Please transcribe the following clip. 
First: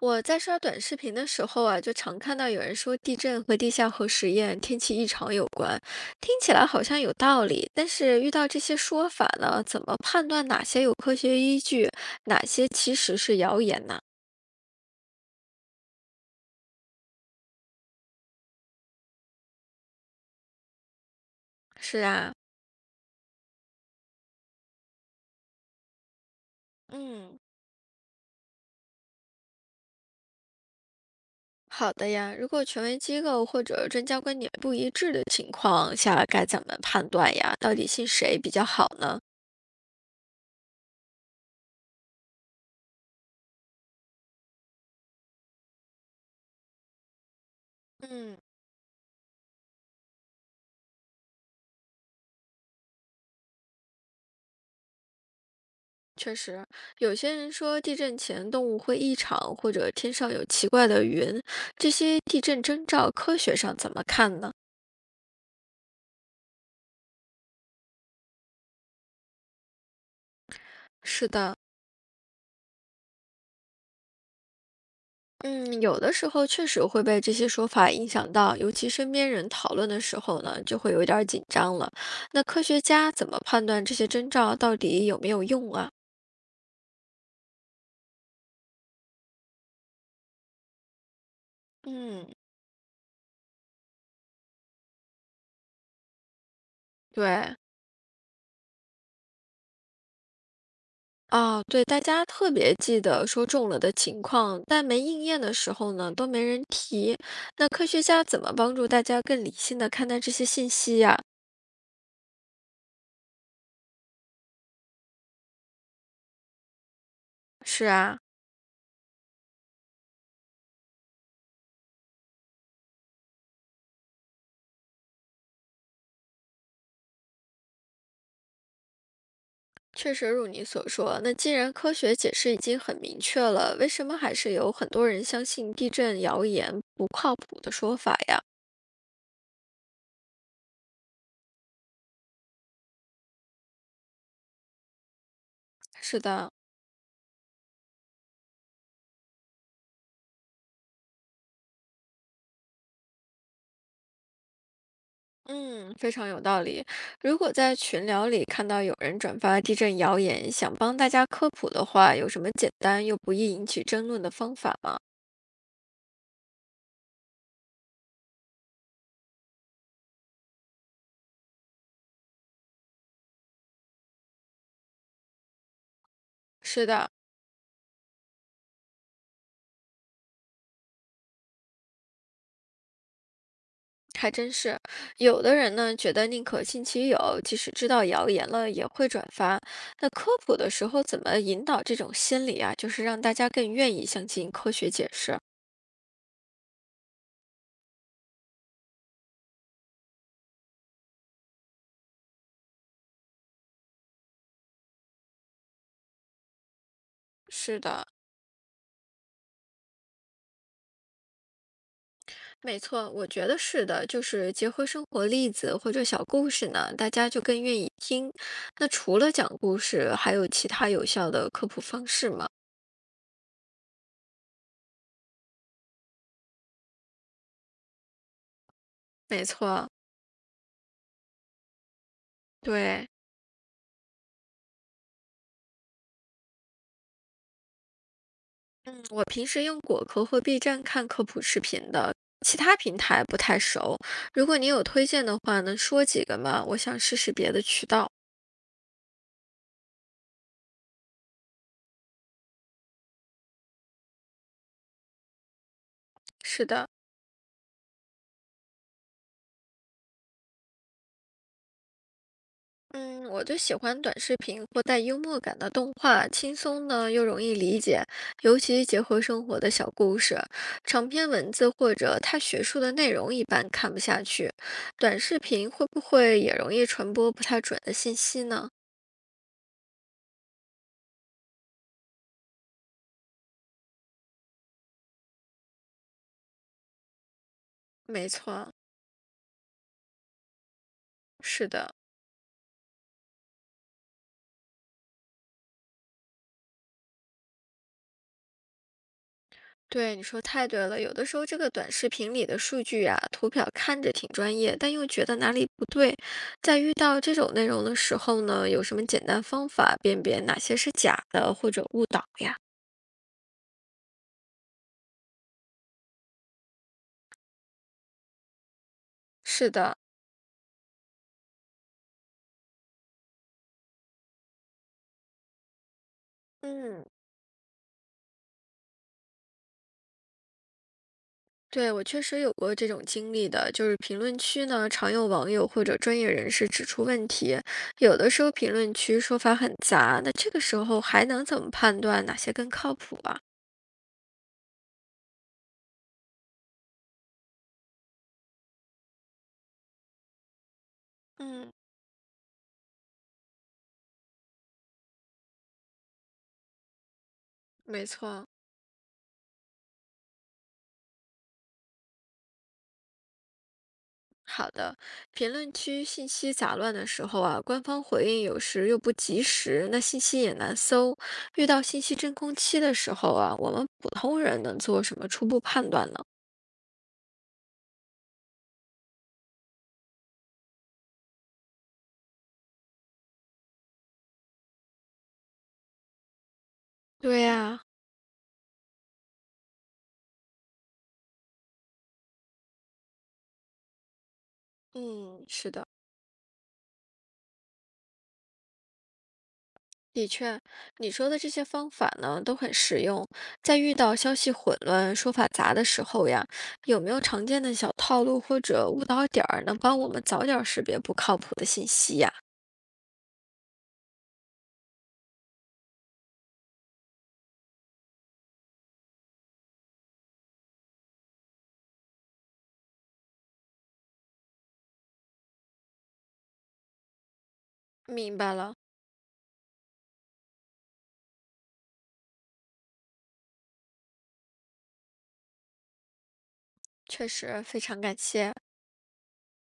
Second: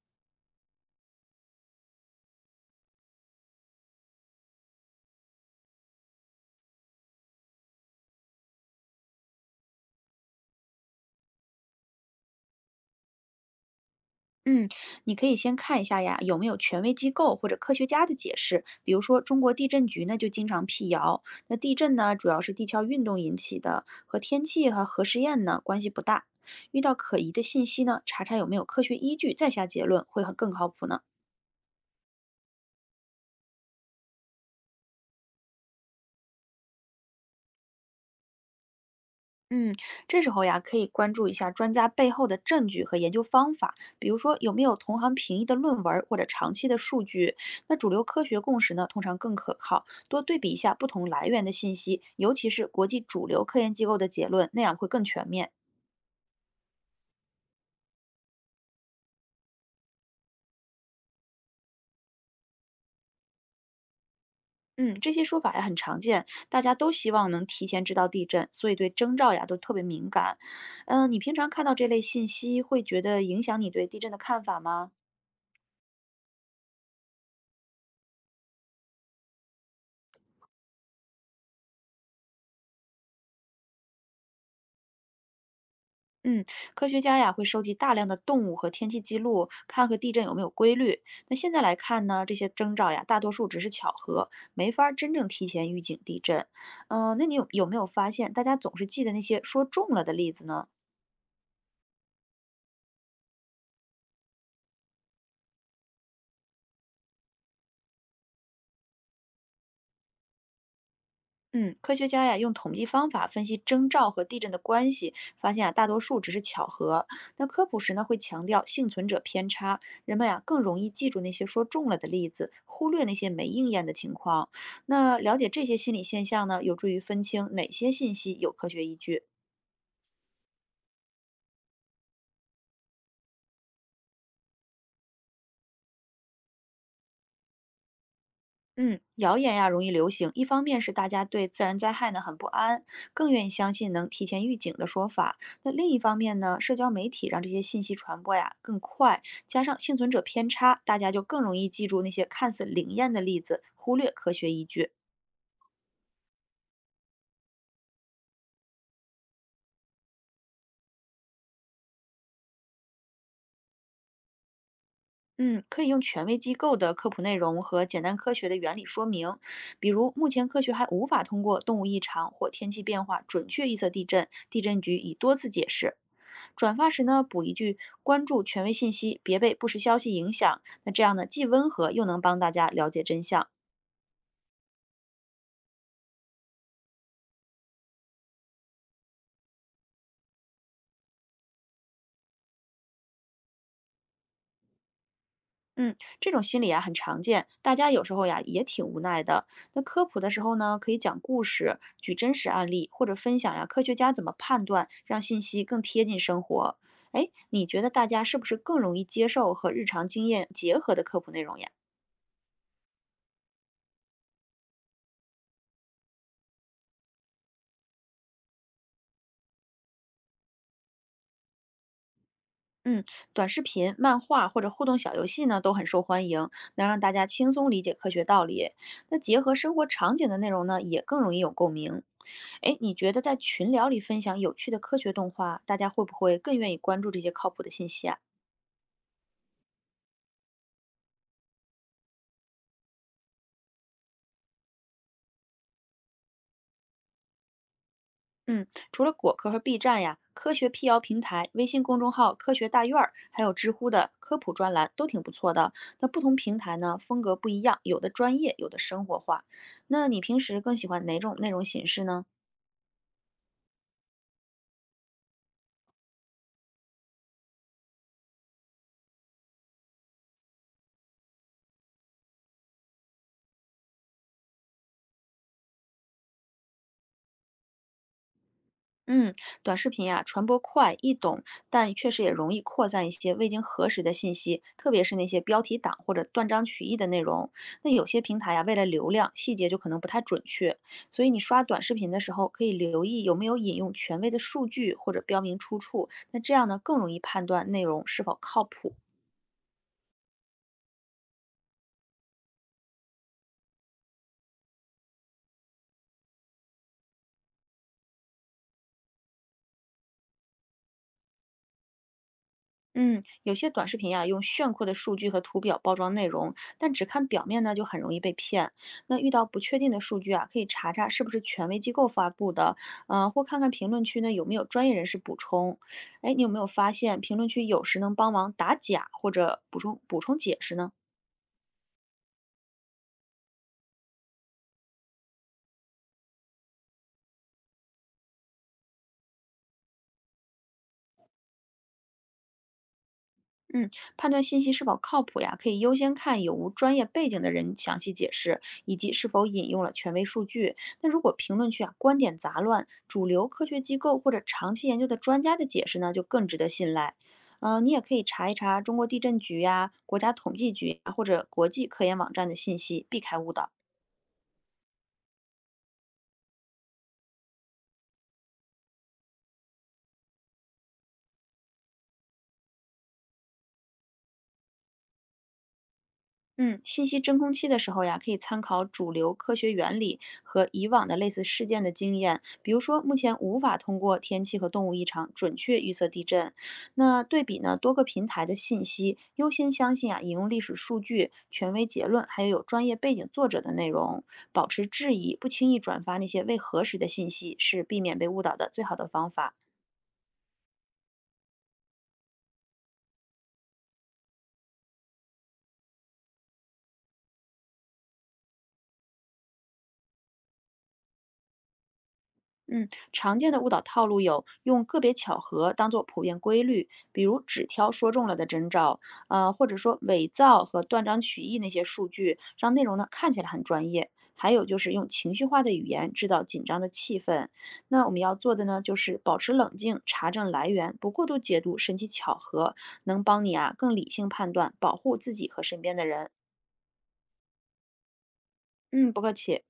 我在刷短视频的时候啊，就常看到有人说地震和地下核实验、天气异常有关，听起来好像有道理。但是遇到这些说法呢，怎么判断哪些有科学依据，哪些其实是谣言呢？嗯，你可以先看一下呀，有没有权威机构或者科学家的解释。比如说，中国地震局呢就经常辟谣，那地震是呢主啊，要是地壳运动引起的，和天气和核试验呢关系不大。遇到可疑嗯，的信息呢，查查有没有科学依据，再下结论会很更靠谱呢。好的呀。如果权威机构或者专家观点不一致的情况下，该怎么判断呀？到底信谁比较好呢？嗯，这时候呀，可以关注一下专家背后的证据和研究方法，比如说有没有同行评议的论文儿或者长期的数据。那主流科嗯。学共识呢，通常更可靠，多对比一下不同来源的信息，尤其是国际主流科研机构的结论，那样会更全面。确实，有些人说地震前动物会异常，或者天上有奇怪的云，这些地震征兆科学上怎么看呢？嗯，这些说法呀很常见，大家都希望能提前知道地震，所以对征兆呀都特别敏感。嗯，你是平常的，看到这类信息，会觉得影响你对地震的看法吗？嗯，有的时候确实会被这些说法影响到，尤其身边人讨论的时候呢，就会有点儿紧张了。那科学家怎么判断这些征兆到底有没有用啊？嗯，科学家呀会收集大量的动物和天气记录，看和地震有没有规律。那现在来看呢，嗯，这些征兆呀，大多数只是巧合，没法儿真正提前预警地震。嗯、那你有对。有没有发现，大家总是记得那些说中了的例子呢？哦，对，大家特别记得说中了的情况，但没应验的时候呢，都没人提。那科学家怎么帮助大家更理性的看待这些信息呀？嗯，科学家呀用统计方法分析征兆和地震的关系，发现啊大多数只是巧合。那科普是时呢会啊，强调幸存者偏差，人们呀更容易记住那些说中了的例子，忽略那些没应验的情况。那了解这些心理现象呢，有助于分清哪些信息有科学依据。确实如你所说，那既然科学解释已经很明确了，为什么还是有很多人相信地震谣言不靠谱的说法呀？嗯，谣言呀容易流行，一方面是大家对自然灾害呢很不安，更愿意相信能提前预警的说法。那另一方是面的，呢，社交媒体让这些信息传播呀更快，加上幸存者偏差，大家就更容易记住那些看似灵验的例子，忽略科学依据。嗯，非常有道理。如果在群聊里看到有人转发地震谣言，想帮大家科普的话，有什么简单又不易引起争论的方法吗？嗯，可以用权威机构的科普内容和简单科学的原理说明，比如目前科学还无法通过动物异常或天气变化准确预测地震，地震局已多次解释。转是发时的，呢，补一句关注权威信息，别被不实消息影响。那这样呢，既温和又能帮大家了解真相。还真是。有的人呢，觉得宁可信其有，即使知道谣言了也会转发。那科普的时候怎么引导这种心理啊？就是让大家更愿意相信科学解释。嗯，这种心理啊很常见，大家有时候呀也挺无奈的。那科普的时候呢，可以讲故事、举真实案例，或者分享呀科学家怎么判断，让信息更贴近生活。哎，你是觉得大的，家是不是更容易接受和日常经验结合的科普内容呀？没错，我觉得是的，就是结合生活例子或者小故事呢，大家就更愿意听。那除了讲故事，还有其他有效的科普方式吗？嗯，短视频、漫画或者互动小游戏呢都很受欢迎，能让大家轻松理解科学道理。那结没合生活错，场景的内容呢，也更容易有共鸣。哎，你对，觉得在群聊里分享有趣的科学动画，大家会不会更愿意关注这些靠谱的信息啊？嗯我平时用果壳或 B 站看科普视频的，其他平台不太熟。如果你有推荐的话，能说几个吗？我想试试别的渠道。嗯，除了果壳和 B 站呀，科学辟谣平台、微信公众号“科学大院儿”，还有知乎的科普专栏都挺不错的。那不同平是台的。呢，风格不一样，有的专业，有的生活化。那你平时更喜欢哪种内容形式呢？嗯，我就喜欢短视频或带幽默感的动画，轻松呢又容易理解，尤其结合生活的小故事。长篇文字或者太学术的内容一般看不下去，短视频会不会也容易传播不太准的信息呢？嗯，短视频呀、传播快、易懂，但确实也容易扩散一些未经核实的信息，特别是那些标题党或者断章取义的内容。那有些没平台呀、错，为了流量，细节就可能不太准确，所以你刷是短的。视频的时候，可以留意有没有引用权威的数据或者标明出处，那这样呢，更容易判断内容是否靠谱。对，你说太对了。有的时候这个短视频里的数据啊，图表看着挺专业，但又觉得哪里不对。在遇到这种内容的时候呢，有什么简单方法辨别哪些是假的或者误导呀？嗯，有些短视频啊，用炫酷的数据和图表包装内容，但只看表面呢，就很容易被骗。那遇到不是确定的，的数据啊，可以查查是不是权威机构发布的，或看看评论区呢有没有专业人士补充。哎，你有没有发嗯，现评论区有时能帮忙打假或者补充解释呢？对，我确实有过这种经历的，就是评论区呢，常有网友或者专业人士指出问题，有的时候评论区说法很杂，那这个时候还能怎么判断哪些更靠谱啊？嗯，判断信息是否靠谱呀，可以优先看有无专业背景的人详细解释，以及是否引用了权威数据。那如果评论嗯，区啊观点杂乱，主流科学机构或者长期研究的专家的解释呢，就更值得信赖。你也没可以错。查一查中国地震局呀、国家统计局呀，或者国际科研网站的信息，避开误导。好的，评论区信息杂乱的时候啊，官方回应有时又不及时，那信息也难搜。遇到信息真空期的时候啊，我们普通人能做什么初步判断呢？嗯，信息真空期的时候呀，可以参考主流科学原理和以往的类似事件的经验，比如说目前无法通过天气和动物异常准确预测地震。那对对比呢呀、多个平台的信息，优先相信啊引用历史数据、权威结论，还有有专业背景作者的内容，保持质疑，嗯，不轻是易的，转发那些未核实的信息，是避免被误导的最好的方法。的确，你说的这些方法呢都很实用。在遇到消息混乱、说法杂的时候呀，有没有常见的小套路或者误导点儿，能帮我们早点儿识别不靠谱的信息呀？嗯，常见的误导套路有用个别巧合当做普遍规律，比如只挑说中了的征兆，或者说伪造和断章取义那些数据，让内容呢看起来很专业。还有就是用情绪化的语言制造紧张的气氛。那我们要明做白的了，呢，就是保持冷静，查证来源，不过度解读神奇巧合，能帮你啊更理性判断，保护自己和身边的人。确实非常感谢。嗯，不客气。